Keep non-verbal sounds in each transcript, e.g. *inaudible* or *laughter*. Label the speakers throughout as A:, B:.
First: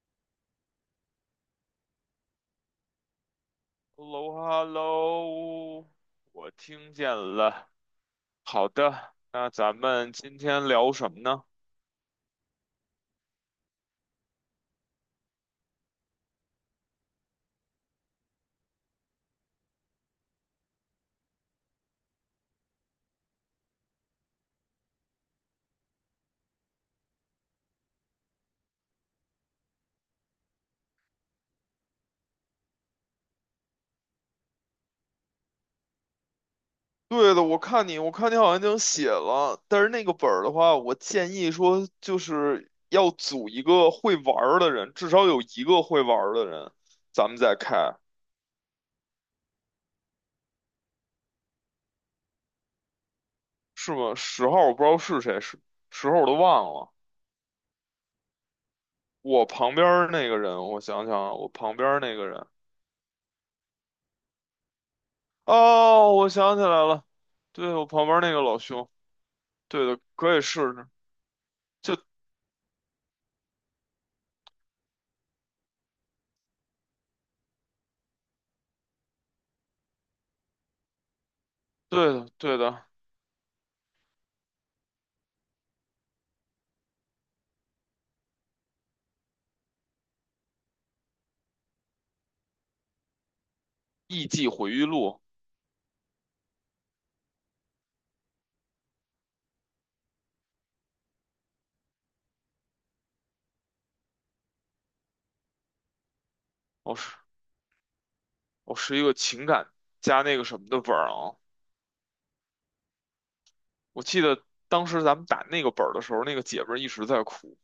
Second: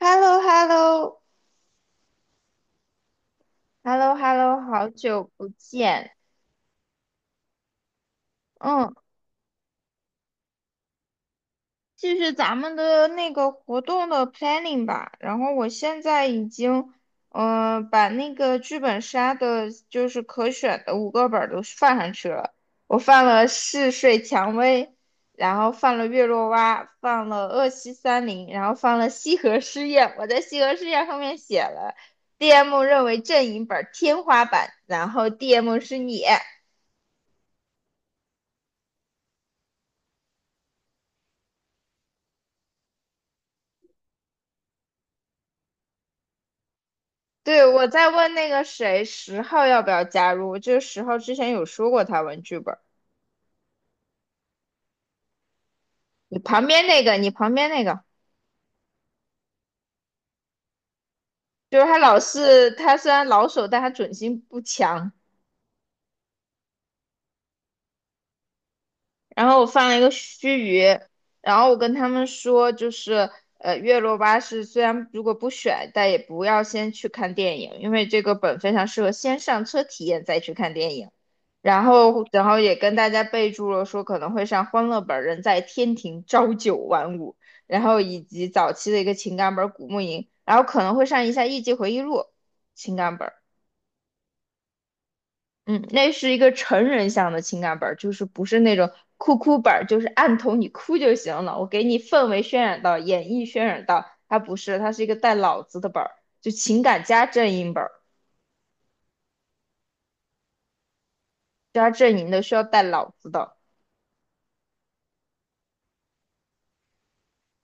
A: h e l l o h e l l o h e l l o h e l l o 好久不
B: Hello，Hello，
A: 见。
B: 我听见了。好
A: 嗯，
B: 的，那咱们今天聊什么呢？
A: 继续咱们的那个活动的 planning 吧。然后我现在已经，把那个剧本杀的，就是可选的五个本儿都放上去了。我放了嗜睡蔷薇，然后放了月落蛙，放了恶西三零，然后放了西河试验。我在西河试验上面写了 DM 认为阵营本儿天花板，然后 DM 是你。
B: 对的，我看你好像已经写了，但是那个本儿的话，我建议说就是要组一个会玩儿的人，至少有一个会玩儿的人，咱们再
A: 对，我
B: 开，
A: 在问那个谁，十号要不要加入？就是十号之前有说过他玩剧本儿。
B: 是吗？十号我不知道是谁，十号我都
A: 你旁
B: 忘
A: 边
B: 了。
A: 那个，你旁边那个，
B: 我旁边儿那个人，我想想啊，我旁
A: 就是
B: 边儿那个人，
A: 他虽然老手，但他准心不强。
B: 哦，我想起来了，对，我旁边儿那个老兄。
A: 然后我
B: 对
A: 放了
B: 的，
A: 一个
B: 可以
A: 须
B: 试试。
A: 臾，然后我跟
B: 就
A: 他们说，就是月落巴士虽然如果不选，但也不要先去看电影，因为这个本非常适合先上车体验再去看电影。然
B: 对
A: 后，
B: 的，
A: 然
B: 对
A: 后也
B: 的，
A: 跟大家备注了说可能会上《欢乐本》人在天庭朝九晚五，然后以及早期的一个情感本《古墓吟》，然后可能会上一下《艺伎回忆录》情感本。
B: 《艺伎回忆录》哦，
A: 嗯，那是一个成人向的情感本儿，就是不是那种哭哭本儿，就是按头你哭就行了。我给你氛围渲染到，演绎渲染到，它不是，它是一个带脑子的本儿，就情
B: 我
A: 感
B: 是
A: 加阵营本儿，
B: 我是一个情感加那个什么的本儿啊。
A: 加阵营的需要带脑子的
B: 我记得当时咱们打那个本儿的时候，那个姐们儿一直在哭。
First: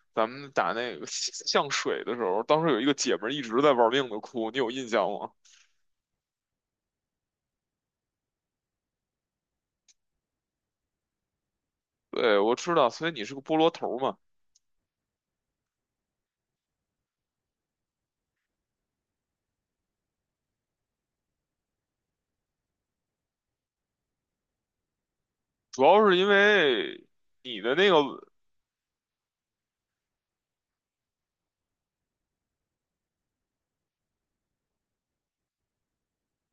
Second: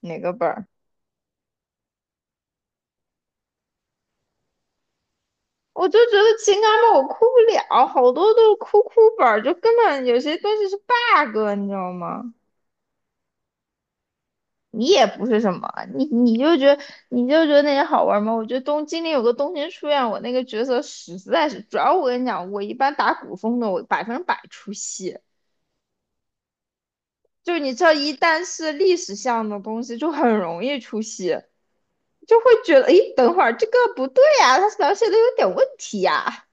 A: 哪
B: 咱
A: 个本
B: 们
A: 儿？
B: 打那个像水的时候，当时有一个姐们儿一直在玩命的哭，你有印象吗？
A: 我就觉得情感本儿我哭不了，好多都是哭哭本儿，就根本有些东西是 bug，你知道吗？
B: 对，我知道，所以你是个菠萝头儿嘛，
A: 你也不是什么，你你就觉得你就觉得那些好玩吗？我觉得东京里有个东京书院，我那个角色实在是，主要我跟你讲，我一般打古风的，我百分之百出戏，
B: 主要是因为
A: 就是
B: 你
A: 你
B: 的
A: 知
B: 那
A: 道，一
B: 个，
A: 旦是历史向的东西，就很容易出戏，就会觉得，诶，等会儿这个不对呀、他描写的有点问题呀、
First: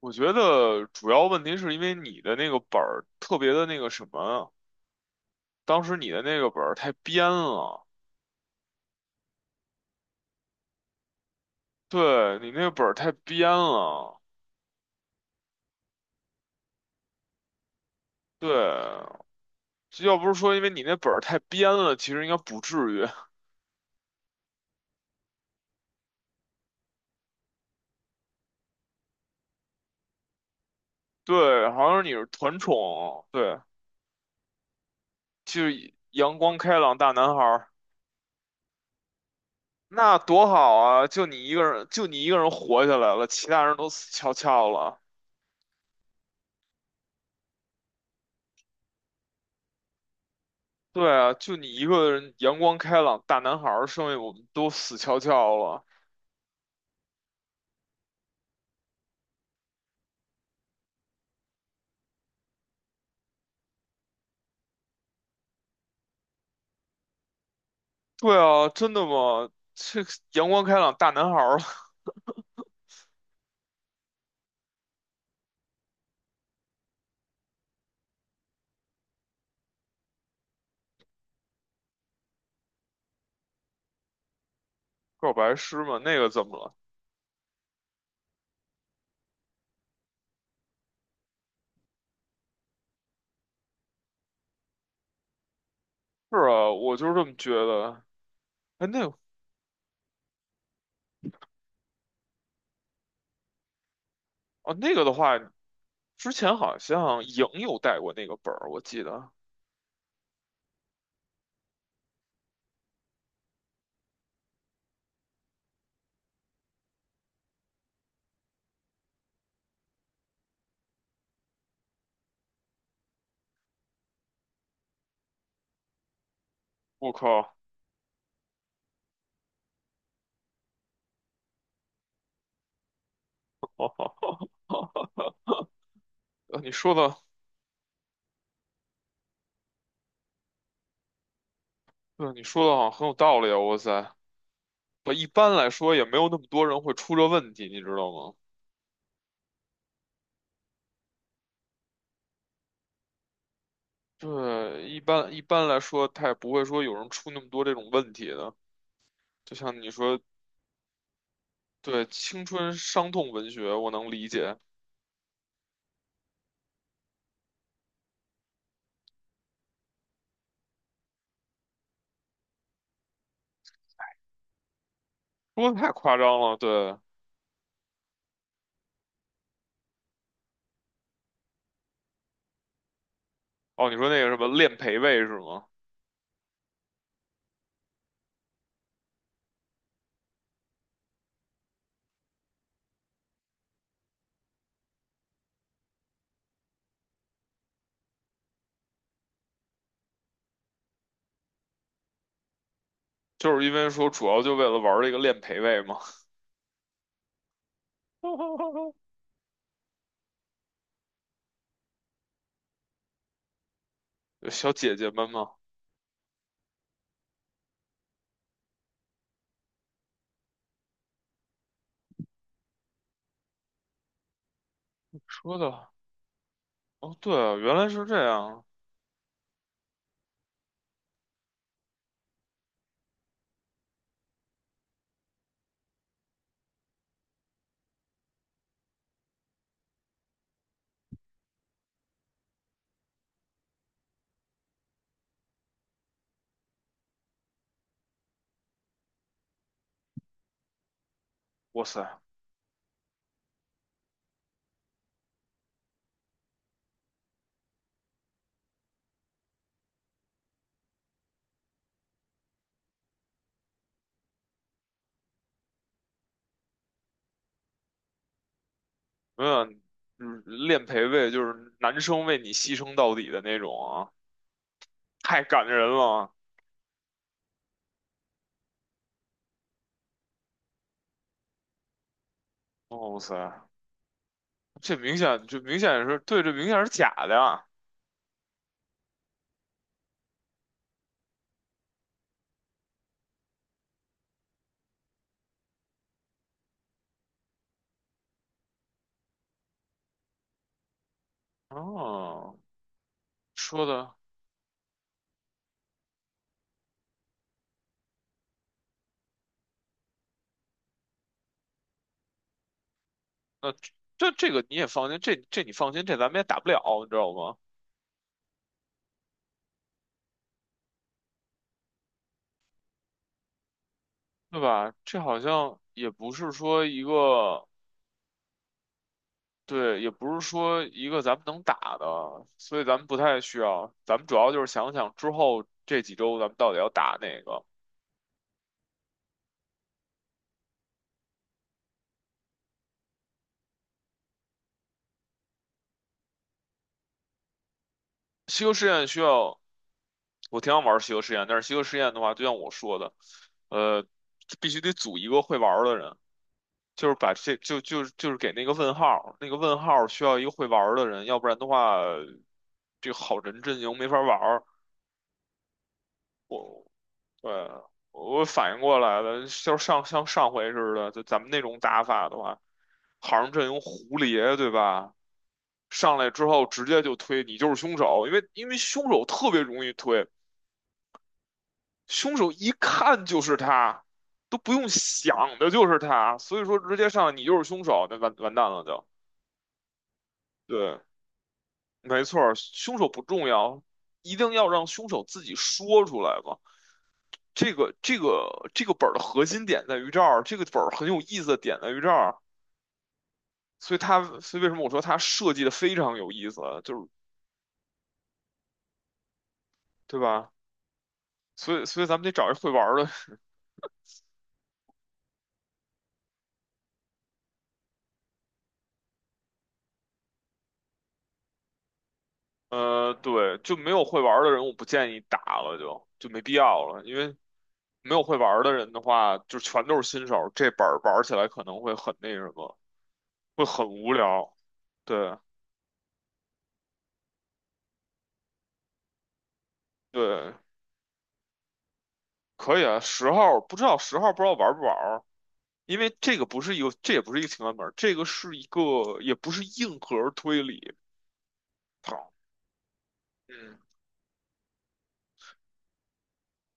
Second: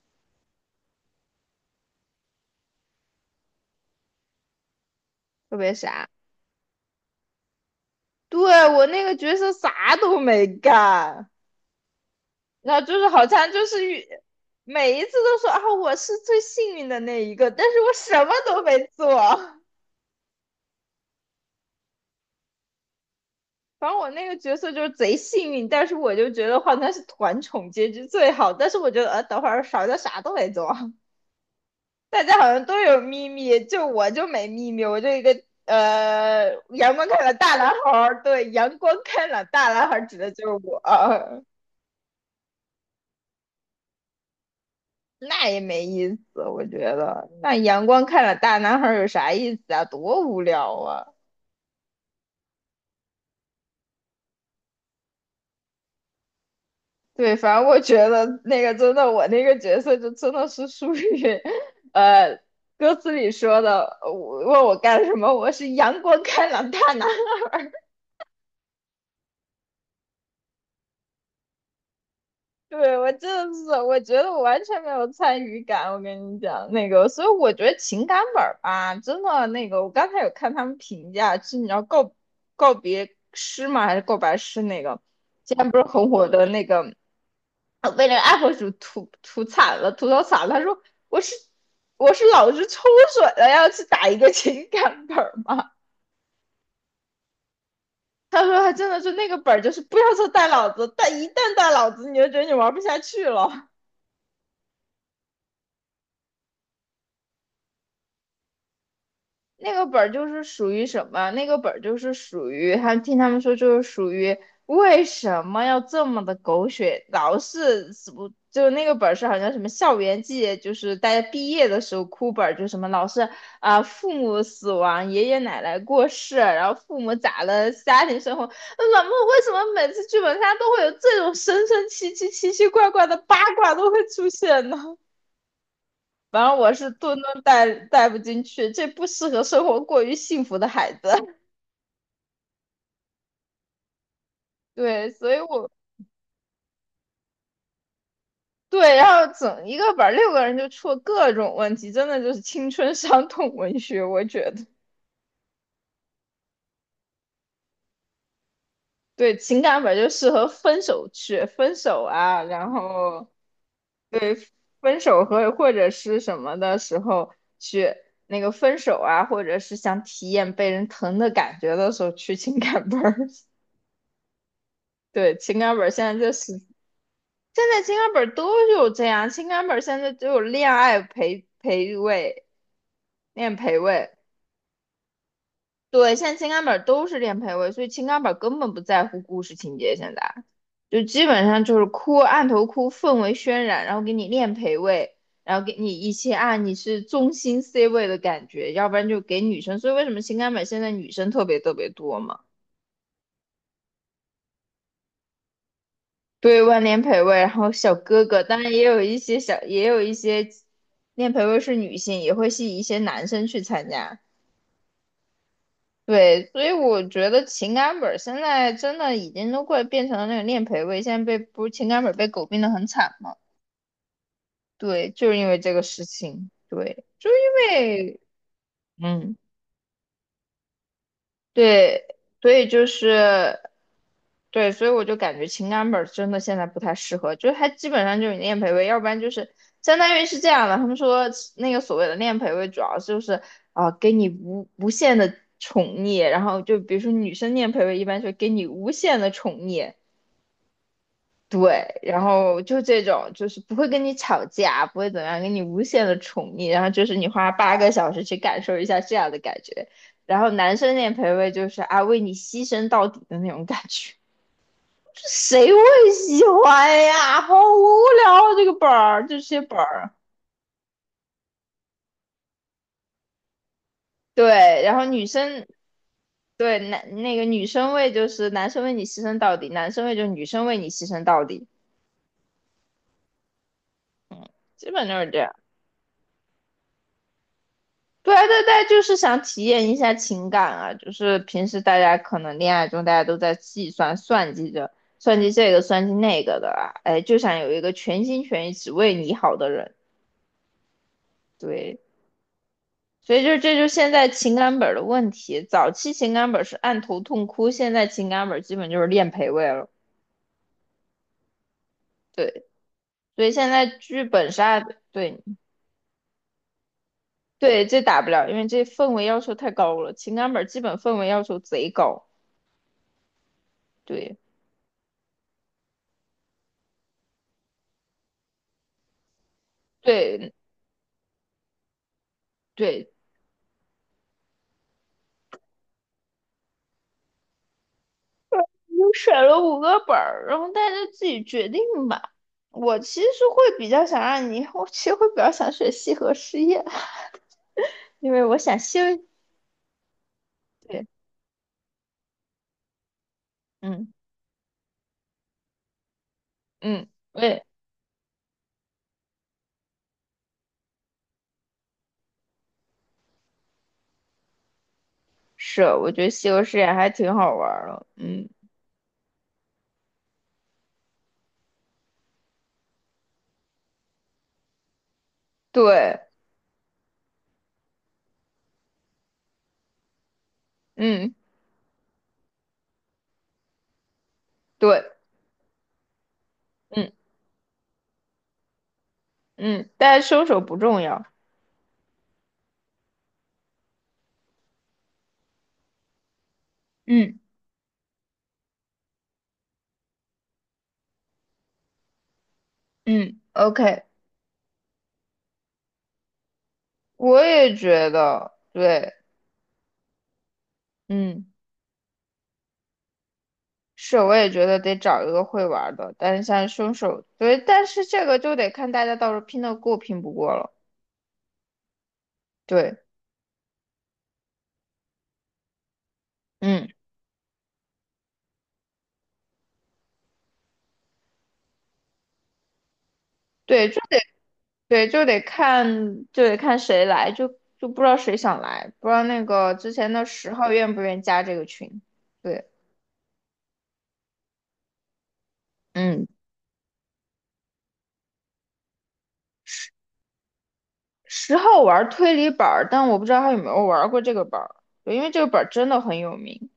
B: 我觉得主要问题是因为你的那个本儿特别的那个什么啊，
A: 特别
B: 当时
A: 傻。
B: 你的那个本儿太编了。
A: 对，我那个角色啥都没干，
B: 对你那
A: 那
B: 本儿
A: 就是
B: 太
A: 好
B: 编
A: 像就是
B: 了，
A: 每一次都说啊，我是最幸运的那一个，但是我什么
B: 对，
A: 都没做。
B: 要不是说因为你那本儿太编了，其实应该不至于。*laughs*
A: 反正我那个角色就是贼幸运，但是我就觉得好他是团宠结局最好。但是我觉得，等会儿少的啥都没做，
B: 对，好像你
A: 大
B: 是
A: 家好
B: 团
A: 像都有
B: 宠，
A: 秘
B: 对，
A: 密，就我就没秘密，我就一个
B: 就是阳光开
A: 阳
B: 朗
A: 光
B: 大
A: 开
B: 男
A: 朗
B: 孩
A: 大
B: 儿，
A: 男孩儿，对，阳光开朗大男孩儿指
B: 那
A: 的就
B: 多
A: 是
B: 好
A: 我，
B: 啊！就你一个人，就你一个人活下来了，其他人都死翘翘了。
A: 那也没意思，我觉得那阳光开朗大男孩儿有啥意思啊？多无聊啊！
B: 对啊，就你一个人阳光开朗大男孩儿，剩下我们都死翘翘了。
A: 对，反正我觉得那个真的，我那个角色就真的是属于，呃，歌词里说的，我问我干什么，我是阳光开朗大男。*laughs*
B: 对啊，真的吗？这个阳光开朗大男孩儿
A: 对，我真的是，我觉得我完全没有参与感。我跟你讲，那个，所以我觉得情感本儿吧，真的那个，我刚才有看他们评价，是你要告别诗吗？还是告白诗那个？
B: *laughs* 告白
A: 现在不
B: 诗
A: 是
B: 吗？
A: 很
B: 那
A: 火
B: 个怎
A: 的
B: 么
A: 那
B: 了？
A: 个我被那个 UP 主吐槽惨了。他说我是我是老是抽水了，要去打一个情感本儿吗？
B: 是啊，我就是这么觉得。
A: 他说他
B: 哎，
A: 真的
B: 那
A: 是
B: 个
A: 那个本儿就是不要说带老子，但一旦带老子，你就觉得你玩不下去了。
B: 哦，那个的话，之前好像莹有带过那个本儿，我记得。
A: 那个本儿就是属于什么？那个本儿就是属于，还听他们说就是属于为什么要这么的狗血？老是死不就那个本儿是好像什么校园季，就是大家毕业的时候哭本儿，就什么老是啊、父母死亡、爷爷奶奶过世，然后父
B: 我
A: 母咋
B: 靠，
A: 了，家庭生活，那怎么为什么每次剧本杀都会有这种神神奇奇、奇奇怪怪的八卦都会出现呢？
B: *laughs*
A: 反正
B: 你
A: 我是
B: 说的，
A: 顿顿带带不进去，这不适合生活过于幸福的孩子。*laughs*
B: 对，你说的好像很有道理啊！哇塞，
A: 对，
B: 不，一
A: 所以
B: 般
A: 我
B: 来说也没有那么多人会出这问题，你知道吗？
A: 对，然后整一个本儿六个人就出了各种问题，真的就是青春伤痛文学，我觉得。
B: 对，一般来说，他也不会说有人出那么多这种问题的。
A: 对，
B: 就
A: 情
B: 像
A: 感
B: 你
A: 本就
B: 说，
A: 适合分手去分手
B: 对，
A: 啊，
B: 青
A: 然
B: 春伤
A: 后
B: 痛文学，我能理解，
A: 分手和或者是什么的时候去那个分手啊，或者是想体验被人疼的感觉的时候去情感本儿。*laughs* 对，情
B: 说
A: 感
B: 的
A: 本儿
B: 太
A: 现在
B: 夸
A: 就
B: 张
A: 是
B: 了。对，
A: 现在情感本都有这样，情感本现在都有恋爱陪位、恋陪
B: 哦，你说
A: 位，
B: 那个什么练陪位是吗？
A: 对，现在情感本都是恋陪位，所以情感本根本不在乎故事情节，现在就基本上就是哭，按头哭，氛围渲染，然后给你恋陪位，然后给你一些啊你是中心 C 位的感觉，要不然就给女生，所以为什么情感本现在女生特别特别多嘛？
B: 就是因为说主要就为了玩这个练陪位吗？
A: 对，万年培位，然后小哥哥，当然
B: *laughs*
A: 也有一些练培位是女性，也会吸引一些男生去参加。
B: 有小姐姐们吗？
A: 对，所以我觉得情感本儿现在真的已经都快变成了那个练培位，现在被不是情感本儿被狗病的很惨嘛？对，就是因为
B: 说
A: 这个
B: 的
A: 事情，对，
B: 哦，
A: 就
B: 对啊，
A: 因
B: 原来是
A: 为
B: 这样。
A: 嗯，对，所以就是。对，所以我就感觉情感本儿真的现在不太适合，就是它基本上就是你练陪位，要不然就是相当于是这样的。他们说那个所谓的练陪位，主要就是啊、给你无限的宠溺，然后就比如说女生练陪位，一般就给你无限的宠溺，
B: 哇
A: 对，
B: 塞，
A: 然后就这种就是不会跟你吵架，不会怎么样，给你无限的宠溺，然后就是你花8个小时去感受一下这样的感觉，然后男生练陪位就是啊为你牺牲到底的那种感觉。谁会喜欢呀？好无聊啊，这个本儿，这
B: 没
A: 些
B: 有，
A: 本儿。
B: 嗯练陪位就是男生为你牺牲到底的那种啊，
A: 对，然后女
B: 太
A: 生
B: 感人了。
A: 对男那个女生为就是男生为你牺牲到底，男生为就是女生为你牺牲到底，
B: 哦哇塞，
A: 基
B: 这
A: 本
B: 明
A: 就是这
B: 显
A: 样。
B: 这明显是对，这明显是假的呀。
A: 对啊对对，就是想体验一下情感啊，就是平时大家可能恋爱中大家都在计算算计着算计这个算计那个的啊，哎，就想有一个全心全意只为你好的人。对，
B: 哦，
A: 所以就这就
B: 说
A: 是现
B: 的
A: 在情感本儿的问题。早期情感本儿是按头痛哭，现在情感本儿基本就是练陪位了。对，所以现
B: 那
A: 在剧
B: 这这
A: 本
B: 个你
A: 杀，
B: 也放心，这
A: 对
B: 这你放心，这咱们也打不了，你知道吗？
A: 对，这打不了，因为这氛围要求太高了。情感本儿基本氛围要求贼高。对
B: 对吧？这好像也不是说一个。对，也不是
A: 对
B: 说一个咱们能打的，所以咱们
A: 对，
B: 不太需要。咱们主要就是想想之后这几周咱们到底要打哪个。
A: 我选了五个本儿，然后大家自己决定吧。我其实会比较想让你，我其实会比较想选西河实业，因为我
B: 西游
A: 想
B: 试
A: 休。
B: 验需要，我挺想玩
A: 对，
B: 西游试验，但是西游试验的话，就像我说的，呃，
A: 嗯
B: 必须得组一个会玩儿的人，
A: 嗯，
B: 就是把这
A: 对。
B: 就是给那个问号，那个问号需要一个会玩儿的人，要不然的话，这个好人阵营没法玩儿。
A: 是，我觉得西游世界还挺
B: 对
A: 好玩
B: 啊，
A: 儿的。
B: 我
A: 嗯，
B: 反应过来了，就是像上回似的，就咱们那种打法的话，好像阵营胡蝶，对吧？上
A: 对，
B: 来之后直接就推你就是凶手，因为凶手特别容易推，
A: 嗯，
B: 凶手一看就是他，都不用
A: 对，
B: 想的就是他，所以说直接
A: 嗯
B: 上来你就是凶手，那完蛋了就。
A: 嗯，但是凶手不重
B: 对，
A: 要。
B: 没错儿，凶手不重要，一定要让凶手自己说出来嘛。
A: 嗯
B: 这个本儿的核心点在于这儿，这个本儿很有意思的点在于这儿，
A: 嗯
B: 所以
A: ，OK，
B: 它所以为什么我说它设计的非常有意思，就是
A: 我也觉得，对，
B: 对吧？
A: 嗯，
B: 所以咱们得找一会玩的，
A: 是，我也觉得得找一个会玩儿的。但是像凶手，对，但是这个就得看大家到时候拼得过拼不过了。对，
B: 对，就没有会玩的人，我不建议打了就没必要
A: 嗯，
B: 了，因为没有会玩的人的话，就全都是新手，这本儿玩起来可能会很那什么，会很
A: 对，就
B: 无聊。
A: 对，就
B: 对
A: 得看，就得看谁来，就不知道谁想来，不知道那个之前的十
B: 对，
A: 号愿不愿意加这个群。对，
B: 可以啊，十号不知道玩不玩因为
A: 嗯。
B: 这个不是一个，这也不是一个情感本儿，这个是一个，也不是硬核推理。
A: 十号玩
B: 好，
A: 推理本儿，但我不知道他有没
B: 嗯，
A: 有玩过这个本儿，对，因为这个本儿真的很有名。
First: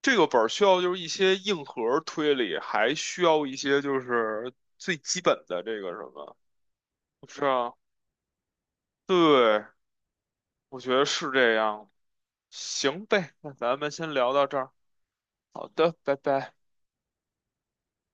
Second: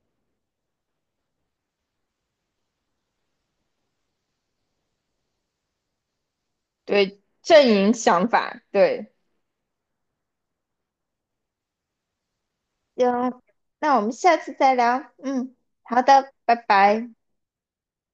B: 这个本儿需要就是一些硬核推理，还需要一些就是最基本的这个什么，
A: 对，
B: 是
A: 阵
B: 啊？
A: 营想法，对，
B: 对，我觉得是这样。行呗，
A: 行，
B: 那咱们
A: 那我们
B: 先聊
A: 下
B: 到
A: 次
B: 这儿。
A: 再聊。嗯，
B: 好的，
A: 好
B: 拜
A: 的，
B: 拜。
A: 拜拜。